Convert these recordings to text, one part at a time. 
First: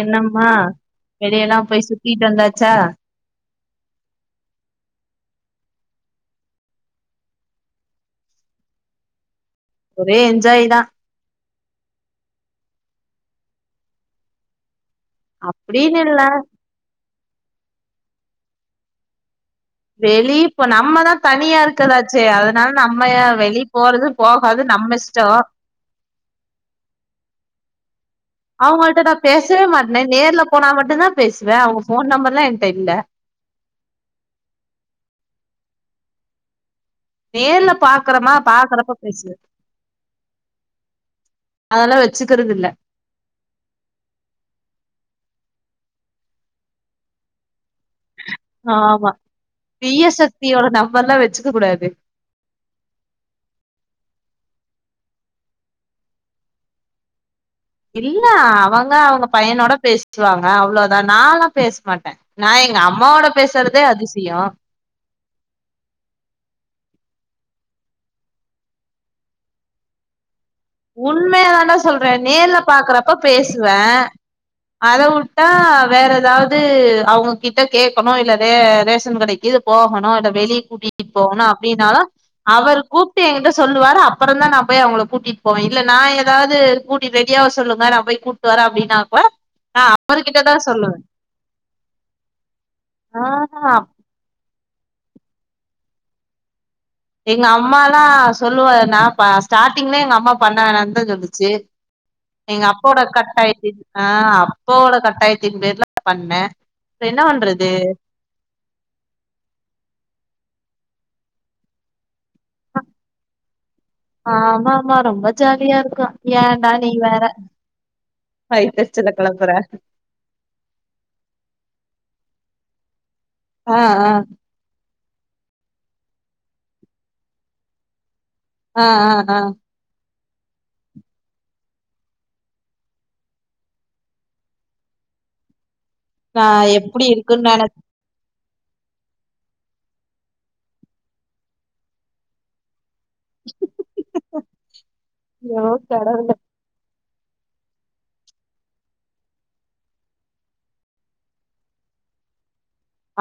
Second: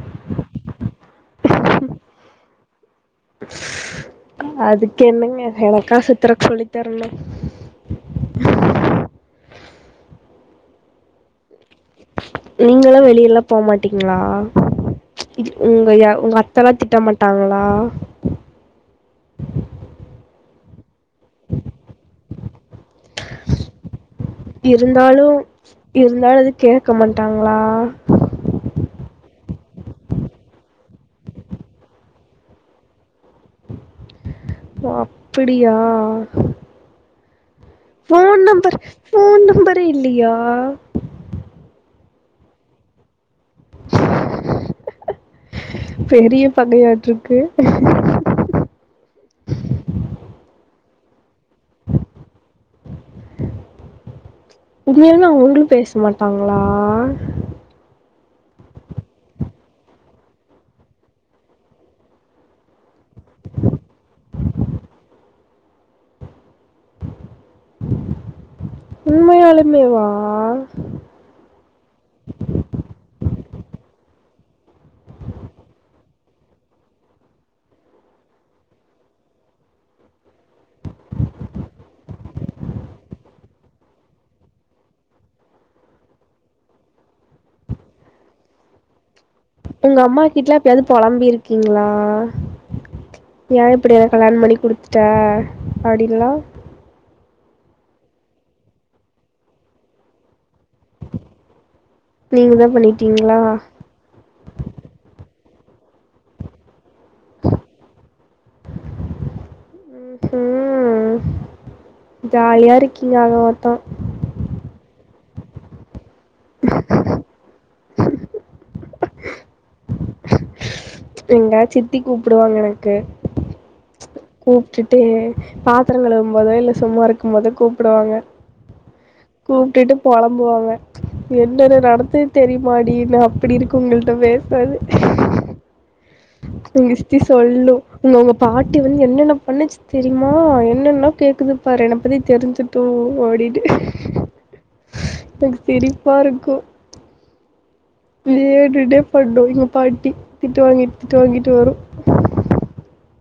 என்னம்மா வெளியெல்லா போய் சுத்திட்டு வந்தாச்சா அதுக்கென்னங்க எனக்கா சுத்துரக் சொல்லி தரணு ஒரே என்ஜாய் தா நீங்களு வெளியல்லா போமாட்டீங்ளா உங்க அப்டின்னு இல்ல உங்க அத் தலா திட்ட மாட்டாங்களா வெளியப்போ நம்மதா தனியா இருக்கதாச்சே அதனால நம்மய வெளி போறது போகா இருந்தாலு இருந்தாலு அது கேக்க மாட்டாங்களா அவங்கள்ட்ட நா பேசவே மாட்ன நேர்ல போனா மட்டுதா பேசுவ அவங்க ஃபோன் நம்பர்லா என்ட்ட இல்ல ஓ அப்பிடியா நேர்ல பாக்குறமா ஃபோன் நம்பர் பாக்குறப்ப பேசுவே ஃபோன் நம்பரே இல்லையா அதெல்லா வச்சுக்ரதுல்ல பெரிய பகையாட்ருக்கு ஆமா தீய சக்தியோட நம்பர்ல்லா வச்சுக்க கூடாது உண்மையாவே அவங்களு பேச மாட்டாங்களா இல்ல அவங்க அவங்க பையனோட பேசுக்கிவாங்க அவ்ளோதா நாலா பேச மாட்ட நா எங்க அம்மாவோட பேசுறதே அதிசயோ உண்மையாலுமே வா உண்மய தான்டா சொல்ற நேர்ல பாக்குறப்ப பேசுவ அத உட்டா வேற எதாது அவங்க கிட்ட கேக்கணு இல்லத ரேஷன் கடை இது போகணு இத வெளிய கூட்டிட்டு போணு அப்டின்னா தா அவரு கூப்ட்டு எங்கிட்ட சொல்லுவாரு அப்பறோ தா நா போய் அவங்கள கூட்டிட்டு போவ இல்ல நா ஏதாது கூட்டி ரெடியாவ சொல்லுங்க நா பேய் கூட்டு வர அப்டின்னாக்க உங்க அம்மா கிட்டலா எப்பயாது பொழம்பிருக்கீங்ளா ஆஹா ன் இப்டி கல்யாணோ பண்ணி குடுத்துட்ட அப்டின்லா எங்க அம்மாலா சொல்லுவா நா பா ஸ்டார்ட்டிங்ளே எங்க அம்மா பண்ண வேணா தா சொல்லிச்சு நீங்க எங்க தா அப்போட பண்ணிட்டீங்களா கட்டாயி [unintelligible] ஆ அப்பாவோட கட்டாயத்தின் பேர்ல பண்ணே இப்ப என்ன பண்றது ம்கு ஜாலியா இருக்கீங்க ஆக மொத்தோ ஆமாமா ரொம்ப ஜாலியா இருக்கோ ஏன்டா நீ வேற சல கெழப்பற எங்க சித்தி கூப்டுவாங்க எனக்கு ஆ ஆ கூப்ட்டுட்டு பாத்துரங் கழுவும்போதோ இல்ல சும்மா இருக்கு போதோ கூப்டுவாங்க ஆ ஆ ஆ கூப்ட்டுட்டு பொலம்புவாங்க என்னென்ன நடத்து தெரிமாடி நா அப்டி இருக்கு உங்கள்ட்ட பேஸ்னது நா உங்க எப்டி ஸ்தி இருக்குன்னு சொல்லு நெனச் இங்க உங்க பாட்டி வந்து என்னென்ன பண்ணுச்சு தெரிமா என்னென்ன கேக்குது பாரு என்ன பத்தி தெரிஞ்சு டு ஒடிட்டு எனக்கு ஐயோ சிரிப்பா கடவுளே இருக்கு வேனுனே பண்ணு எங்க பாட்டி திட்டு வாங்கிட்டு திட்டு வாங்கிட்டு வரு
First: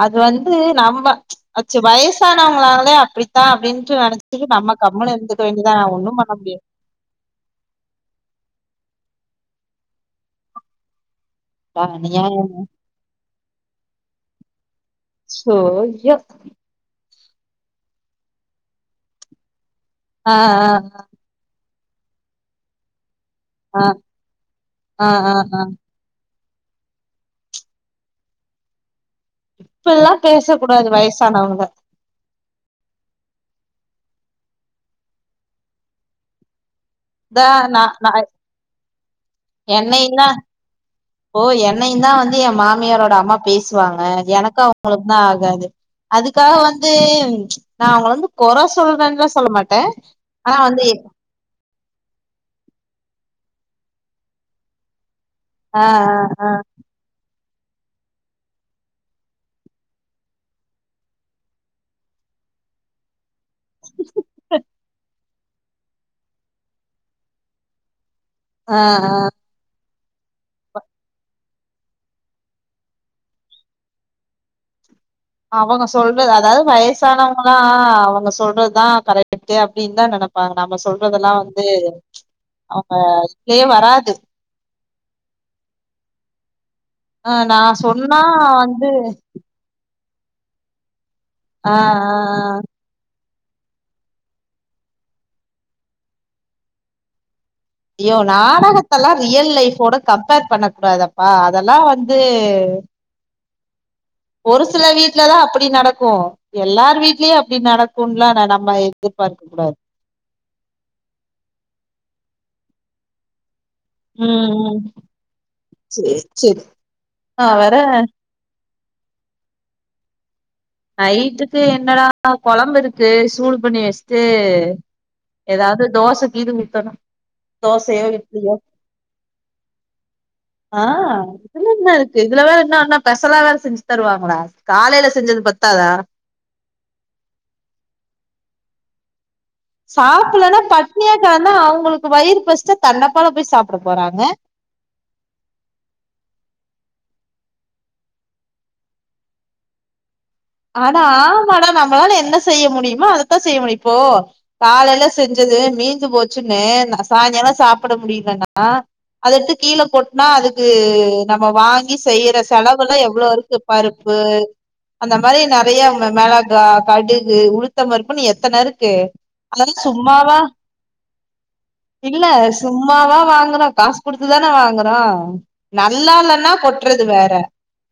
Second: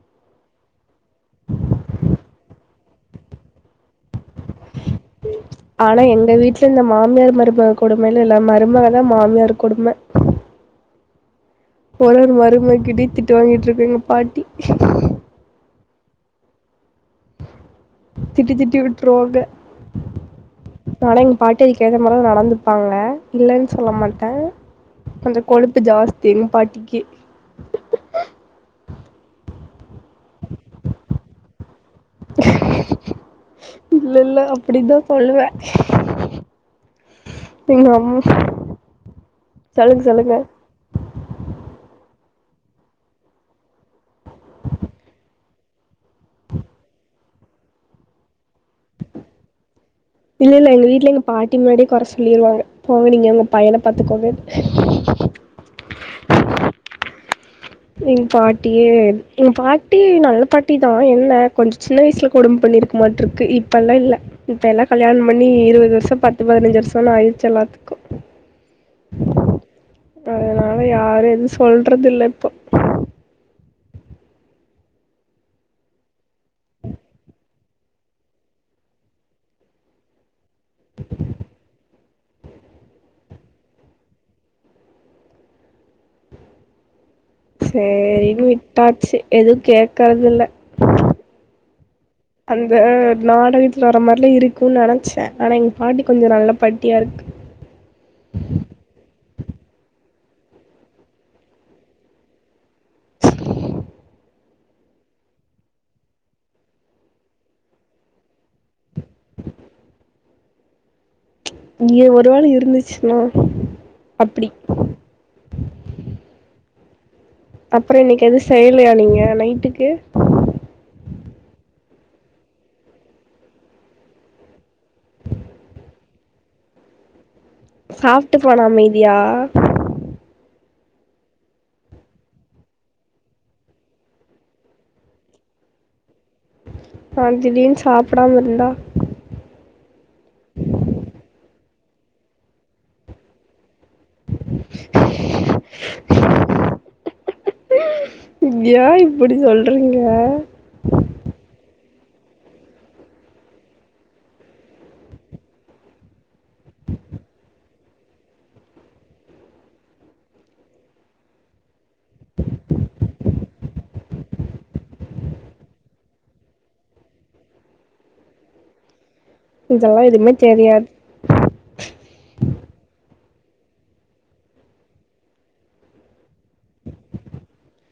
அது வந்து நம்ம அச்சு வயசானவுங்களாளே அப்டித்தா அப்டின்ட்டு நெனைச் சரி நம்ம கம்முனு இருந்துக்க வேண்டியதா ஆனா ஒண்ணு பண்ண எங்க முடியாது வீட்ல இந்த மாமியார் மருமக கொடுமைலா இல்ல மருமகதா மாமியார் கொடும ஒரு ஒரு அநியாயம் மருமக கிட்டயு திட்டு வாங்கிட்டு இருக்கு எங்க பாட்டி சோ ஐயோ திட்டி திட்டி உட்ருவாங்க ஆ ஆ ஆ ஆனா எங்க பாட்டி அதுக்கு ஏத்த மாரிதா நடந்துப்பாங்க இல்லன்னு ஆ சொல்ல மாட்ட ஆ ஆ கொஞ்சோ ஆ ஆ கொழுப்பு ஜாஸ்தி எங்க பாட்டிக்கு இப்பில்லா பேசக்கூடாது வயசானவுங்கள இல்ல இல்ல அப்டிதா சொல்லுவ தா நா எங்க நா அம்மா சொல்லுங்க என்னையுந்தா சொல்லுங்க இப்போ என்னையு தா வந்து எ மாமியாரோட அம்மா பேசுவாங்க எனக்கு அவுங்களுக்கு தா ஆகாது அதுக்காக வந்து நா அவுங்கற வந்து கொற சொல்றன்லா சொல்ல மாட்ட இல்ல இல்ல எங்க வீட்ல எங்க பாட்டி முன்னாடியே கொற சொல்லிருவாங்க போங்க நீங்க உங்க பையன பாத்துக்கோங்கன் ஆ ஆ ஆ எங்க பாட்டியே எங்க பாட்டி நல்ல பாட்டிதா என்ன கொஞ்சோ சின்ன வயசுல கொடும் பண்ணிருக் மாட்ருக்கு இப் இப்பெல்லா இல்ல இப்ப எல்லா கல்யாணம் பண்ணி இருவது வருஷோ பத்து பதினஞ்சு வருஷோன் ஆயிருச்சு எல்லாத்துக்கு ஆ ஆ அதனால யாரு எது சொல்றது இல்ல இப்போ அவங்க சொல்றது அதாவது வயசுனவங்களா அவுங்க சொல்றதுதா கரெக்ட்டு அப்டின்னு தா நெனப் பாங்க நம்ம சொல்றதெல்லா வந்து அவுங்க வே வராது ஆ நா சொன்னா சேரின்னு வந்து விட்டாச்சு எதுவு கேக் கறதுல்ல ஆ அந்த நாடகத்துல வர மாரிலா இருக்குன் நெனச்ச ஆனா எங்க பாட்டி கொஞ்சோ நல்ல பாட்டியா இருக்கு ஐயோ நாடகத்தெல்லா ரியல் லைஃபோட கம்பேர் பண்ண கூடாதப்பா அதெல்லா வந்து ஒரு சில வீட்லலா அப்டி நடக்கு எல்லாரு வீட்லயு அப்படி நடக்குன்லா ந நம்ம எதிர்பார்க்க கூடாது இங்க ஒரு வேள இருந்துச்சுன்னா அப்படி ம் ம் சேர் சேர் அப்பறோ இன்னைக்கு எது செய்யலையா நீங்க நைட்டுக்கு நைட்டுக்கு என்னடா கொழம்பு இருக்கு சூடு பண்ணி வச்சுட்டு ஏதாவது தோச கீது ஊத்தணு தோசையோ சாப்பிட்டு இட்லியோ போன அமைதியாக ஆ இதுல என்ன இருக்கு இதுல வேற என்ன ஒன்னு பெசலா வேற செஞ்சு தருவாங்களா காலையில செஞ்சது பத்தாதா ஆ திடீர்னு சாப்டாமா இருந்த சாப்பலன்னா பட்னியாக்காந்தா அவுங்களுக்கு வயிறு பஸ்ச்சா தன்னப்பால போய் சாப்ட போறாங்க யா இப்படி சொல்றீங்க ஆட ஆமாடா நம்மளால என்ன செய்ய முடியுமோ அதத்தா செய்ய முடியு இப்போ காலைல செஞ்சது மீஞ்சு போச்சுன்னு ந சாய்ங்காலோ சாப்பட முடியலன்னா அத எட்த்து கீழ கொட்னா அதுக்கு நம்ம வாங்கி செய்யற செலவுல்லா எவ்ளோ இருக்கு பருப்பு அந்த மாரி நெறையா ம ம மெளகா, கடுகு, உளுத்தம்பருப்புன்னு எத்தன இருக்கு அதெல்லா இதெல்லாம் எதுவுமே சும்மாவா தெரியாது இல்ல சும்மாவா வாங்குறோ காஸ் குடுத்துதான வாங்குறோ நல்லால்லன்னா கொட்றது வேற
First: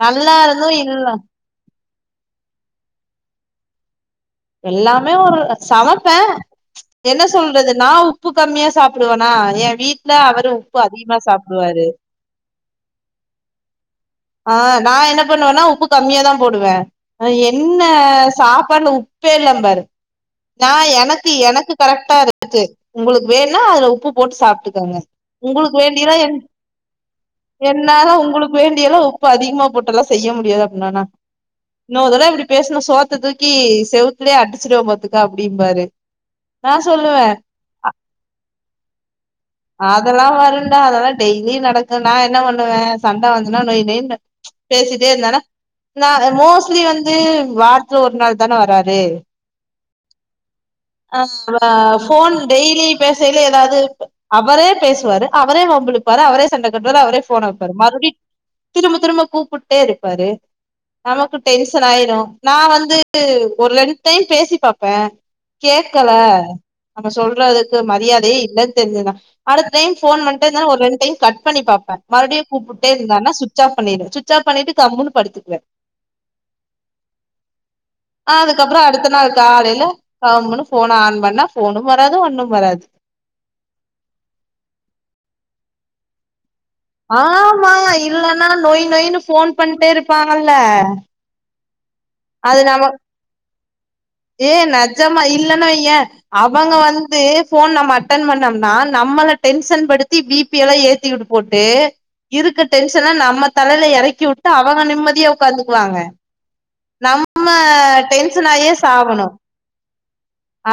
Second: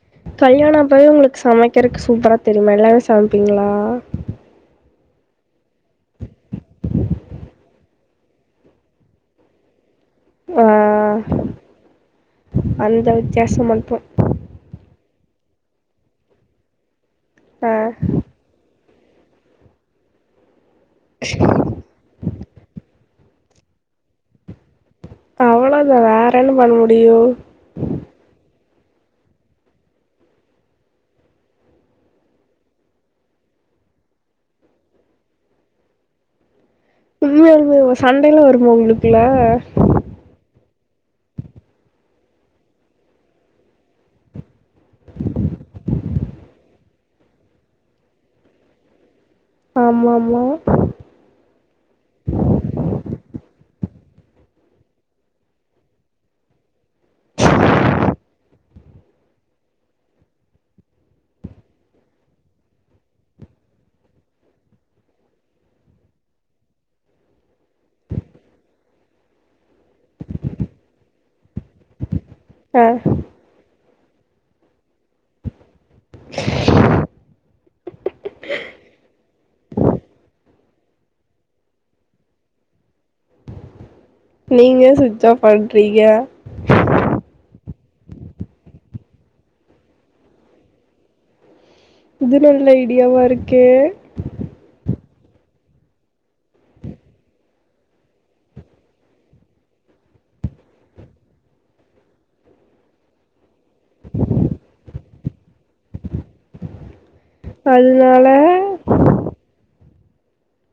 நல்லா இருந்து கல்யாணப்பவே இல்ல உங்களுக் சமைக்கறக் சூப்பரா தெரியுமா எல்லாமே சமைப்பீங்ளா எல்லாமே ஒரு அ சமப்பே என்ன சொல்றது நா உப்பு கம்மியா சாப்புடுவனா எ வீட் ல அவரு உப்பு அதிகமா சாப்டுவாரு அந்த வித்யாசோ மட்டு ஆ நா என்ன பண்ணுவன்னா உப்பு கம்மியாதா போடுவே அ ஆ என்ன சாப்பாட்ல உப்பே இல்லம்பாரு நா எனக்கு எனக்கு கரெக்ட்டா இருக்கு உங்களுக் வேணா அதுல உப்பு போட்டு சாப்ட்டுக்கங்க உங்களுக்கு அவளோ தா வேண்டியெல்லா என் வேறென்ன பண்ண முடியு என்னால உங்களுக் வேண்டியல்லா உப்பு அதிகமா போட்டெல்லா செய்ய முடியாது அப்பிட்னானா இன்னோரு தடவ இப்டி பேஸ்ன சோத்த தூக்கி செவுத்துலயே அடிச்சுருவ பாத்துக்க அப்டிம்பாரு நா சொல்லுவ உண்மையால்மே சண்டைல்லா வருமா உங்ளுக்குல்ல அதெல்லா வருண்டா அதெல்லா டெய்லி நடக்கு நா என்ன பண்ணுவே சண்ட வந்ச்சுன்னா நொய் நொய்னு பேசிட்டே இருந்தானா நா அ மோஸ்ட்லி வந்து வார்த்துல ஒரு நாள் தான வராரு ஆமா ஆமா ஆ [inaudible] வ ஃபோன் டெய்லி பேசலைல எதாவ்து அவரே பேசுவாரு அவரே வம்பிழுப்பாரு அவரே சண்ட கட்டுவாரு அவரே ஃபோன வெப்பாரு மறுப்டி திரும்ப திரும்ப கூப்புட்டே இருப்பாரு நமக்கு டென்ஷன் ஆய்ரு நா வந்து ஒரு ரெண் டைம் பேசி பாப்பே கேக்கல நம்ம சொல்றதுக்கு மரியாதையே இல்லன் தெரிஞ்சிதுனா அடுத்த டைம் ஃபோன் பண்ட்டே இர்ந்தார்னா ஒரு ரெண் டைம் கட் பண்ணி பாப்பே மறுப்டியு ஆ கூப்புட்டே இர்ந்தார்னா சுட்ச் ஆப் பண்ணீடுவே சுட்ச ஆப் பண்ணீட்டு கம்முன்னு படுத்துக்குவே ஆ அதுக்கப்றோ அடுத்த நாள் காலைல கம்முனு ஃபோன் ஆன் பண்ணா ஃபோனு வராது ஒன்னும் வராது நீங்க ஏ சுட்ச் ஆஃப் பண்றீங்க ஆமா இல்லனா நொய் நொய்னு ஃபோன் பண்ட்டே இருப்பாங்கல்ல இது அது நல்ல நம்ம ஐடியாவா இருக்கே ஏ நெஜமா இல்லன்னு வையே அவங்க வந்து ஃபோன் நம்ம அட்டன் பண்ணம்னா நம்மள டென்ஷன் படுத்தி பீ பி எல்லா ஏத்திவுட்டு போட்டு இருக்க டென்ஷன நம்ம தலைல எறக்கிவுட்டு அவங்க நிம்மதியா உக்காந்துக்வாங்க நம்ம அதனால டென்ஷனாயே சாவணு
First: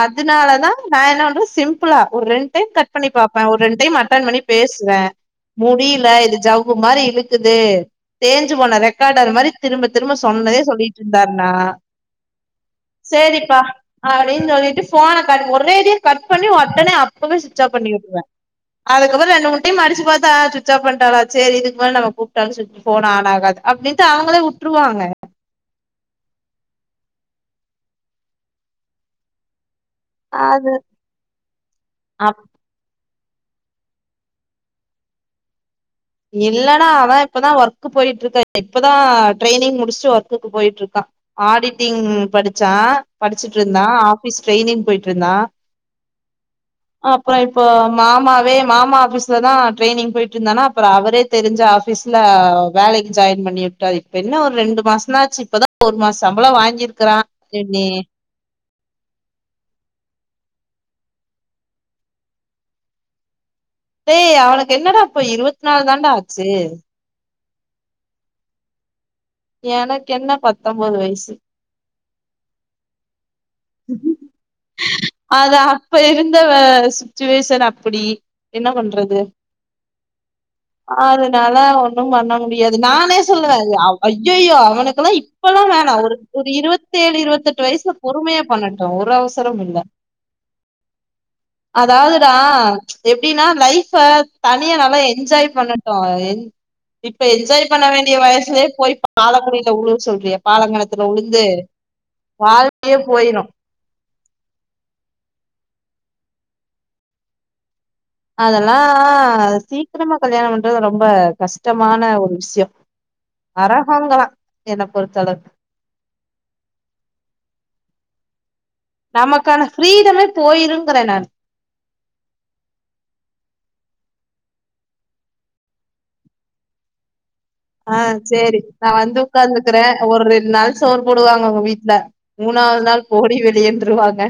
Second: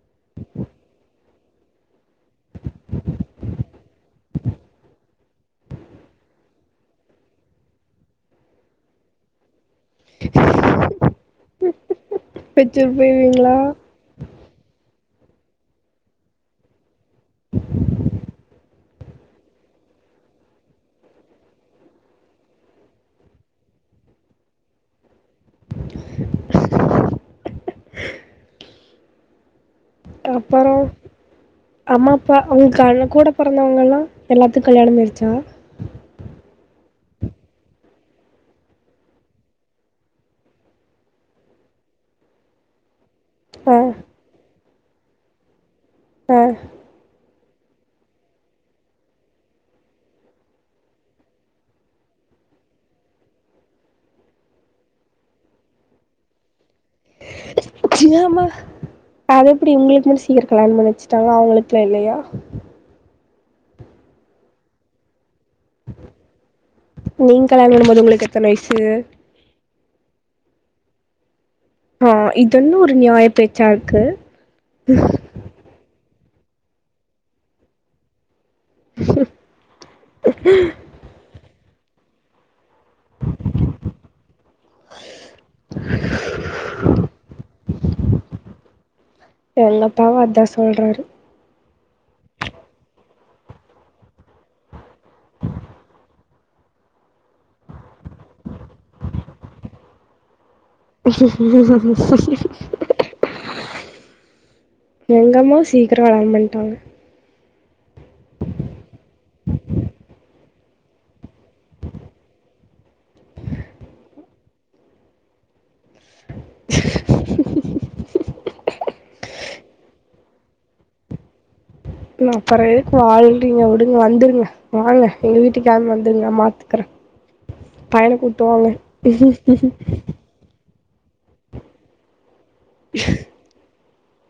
அதுனால தா நா என்ன பண்றது சிம்ப்பிளா ஒரு ரெண் டைம் கட் பண்ணி பாப்பே ஒரு ரெண் டைம் அட்டன் பண்ணி பேசுவே முடியில இது ஜவ்வு மாரி இழுக்குது தேஞ்சு போன ரெக்காடர் மாரி திரும்ப திரும்ப சொன்னதே சொல்லிட் இருந்தார்னா வச்சுட்டு போயிடுவீங்களா சரிப்பா அப்டின்னு சொல்லிட்டு போன கட் ஒரேடியா கட் பண்ணி ஒடனே அப்பவே சுவிட்ச் ஆப் பண்ணி விட்ருவேன் அதுக்கப்றம் ரெண்டு மூணு டைம் அடிச்சு பார்த்தா ஸ்விட்ச் ஆஃப் பண்ணிட்டலா சரி இதுக்கப்றம் நம்ம கூப்ட்டாலும் சொல போன ஆன் ஆகாது அப்டின்ட்டு அவங்களே உட்டுருவாங்க அது அப்பறம் அம்மா அப்பா அப் அவங்கண்ண கூட பிறந்தவங்கலாம் எல்லாத்துக்கும் கல்யாணம் ஆயிடுச்சா இல்லடா அதான் இப்பதா ஒர்க்கு போயிட்டு இருக்க இப்பதா ட்ரைனிங் முடிச்சு ஒர்க்குக்கு போயிட்டு இருக்கா ஆடிட்டிங் படிச்சான் படிச்சுட்டு ஆ இருந்தான் ஆபிஸ் ட்ரையனிங் போயிட்டு இருந்தா ஆ அப்றம் இப்போ மாமாவே மாமா ஆபீஸ்ல தா ட்ரைனிங் போயிட்டுருந்தானா அப்றம் அவரே தெரிஞ்சு ஆபீஸ்ல வேலைக்கு ஜாயின் பண்ணி விட்டார் இப்ப என்ன ஒரு ரெண்டு மாசம் ஆச்சு இப்பதா ஒரு மாச சம்பளம் வாங்கிர்க்கரான் அது எப்டி உங்களுக்கு மட்டு சீக்கிரம் கல்யாண பண்ணிச்சுட்டாங்க அவங்களுக்கல்லா இல்லயா டேய் அவனுக்கு என்னடா இப்ப இருபத்தி நாலு தாண்டா ஆச்சு நீங்க கல்யாணம் பண்ணும்போது உங்களுக்கு எத்தன வயசு எனக்கு என்ன பத்தொன்பது வயசு ஆ இது என்ன ஒரு நியாய பேச்சாருக்கு அது அப்ப இருந்த சுச்சுவேஷன் அப்டி என்ன பண்றது அதனால ஒண்ணும் பண்ண முடி யாது நானே சொல்லுவேன் ஐயோ அவனுக்குல்லாம் இப்பல்லாம் வேணா ஒரு இருபத்த ஏழு இருபத்த எட்டு வயசுல பொறுமயா பண்ணட்டும் ஒரு அவசம் எங்க அப்பாவும் அதா சொல்றாரு அதாவதுடா எப்டின்னா லைஃப்ப தனியா நல்லா என்ஜாய் பண்ணட்டு இப்ப என்ஜாய் பண்ண வேண்டிய வயசுலயே போய் பாலங்குடில உள்ள சொல்றியா பாலங்க போயிரு எங்கம்மாவு சீக்கிரம் கல்யாண பண்ணிட்டாங்க அதல்லாம் சீக்கிரமா கல்யாணம் பண்றது ரொம்ப கஷ்டமான ஒரு விஷயம் அரகாங்காம் என்ன பொறுத்தளவுக்கு நமக்கான ஃப்ரீடமே போயிருங்கறேன் நா அ அப்ற எதுக்கு வாழ்றீங்க விடுங்க வந்துருங்க வாங்க எங்க வீட்டுக்கு களம்பி வந்துருங்க பாத்துக்கறேன் ஆ சரி நா வந்து ஒக்காந்துக்கறேன் ஒரு ரெண்டு நாள் சோறு போடுவாங்க உங்க வீட்ல மூணாவது நாள் போடி வெளியேனுருவாங்க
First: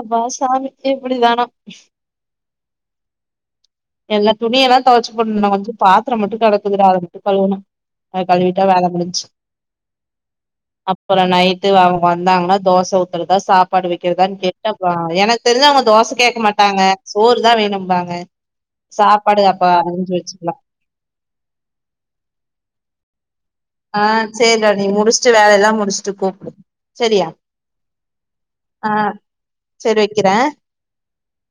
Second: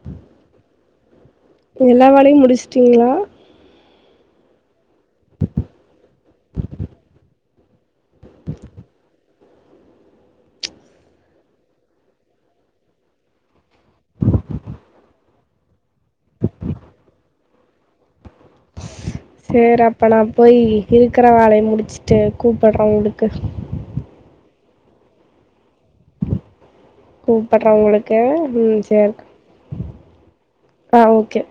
அப்பா சாமி எப்டி தானா எல்லா வேலயும் முடிச்டிங்களா எல்லா துணியல்லாம் துவச்சு போடணு கொஞ்ச பாத்தரம் மட்டு கடக்குதுடா அத மட்டு கழுவுனு அத கழுவிட்டா வேல முடின்ச்சு அப்றம் நைட்டு அவங்க வந்தாங்கன்னா தோச ஊத்துறதா சாப்பாடு வக்கறதான்னு கே கப்பா எனக்கு தெரிஞ்சு அவங்க தோச கேக்க மாட்டாங்க சோறு தா வேணும்பாங்க சாப்ப சரி அப்ப நா போய் இருக்கற வேலய முடிச்சுட்டு கூப்பறேன் உங்களுக்கு ஆ சேரிடா நீ முடிச்சுட்டு வேலையலா முடிச்சுட்டு கூப்டு சரியா கூப்பட்றே உங்களுக்கு ம் ஆ சேரிகா சரி வைக்கிறே ஆ ஓகே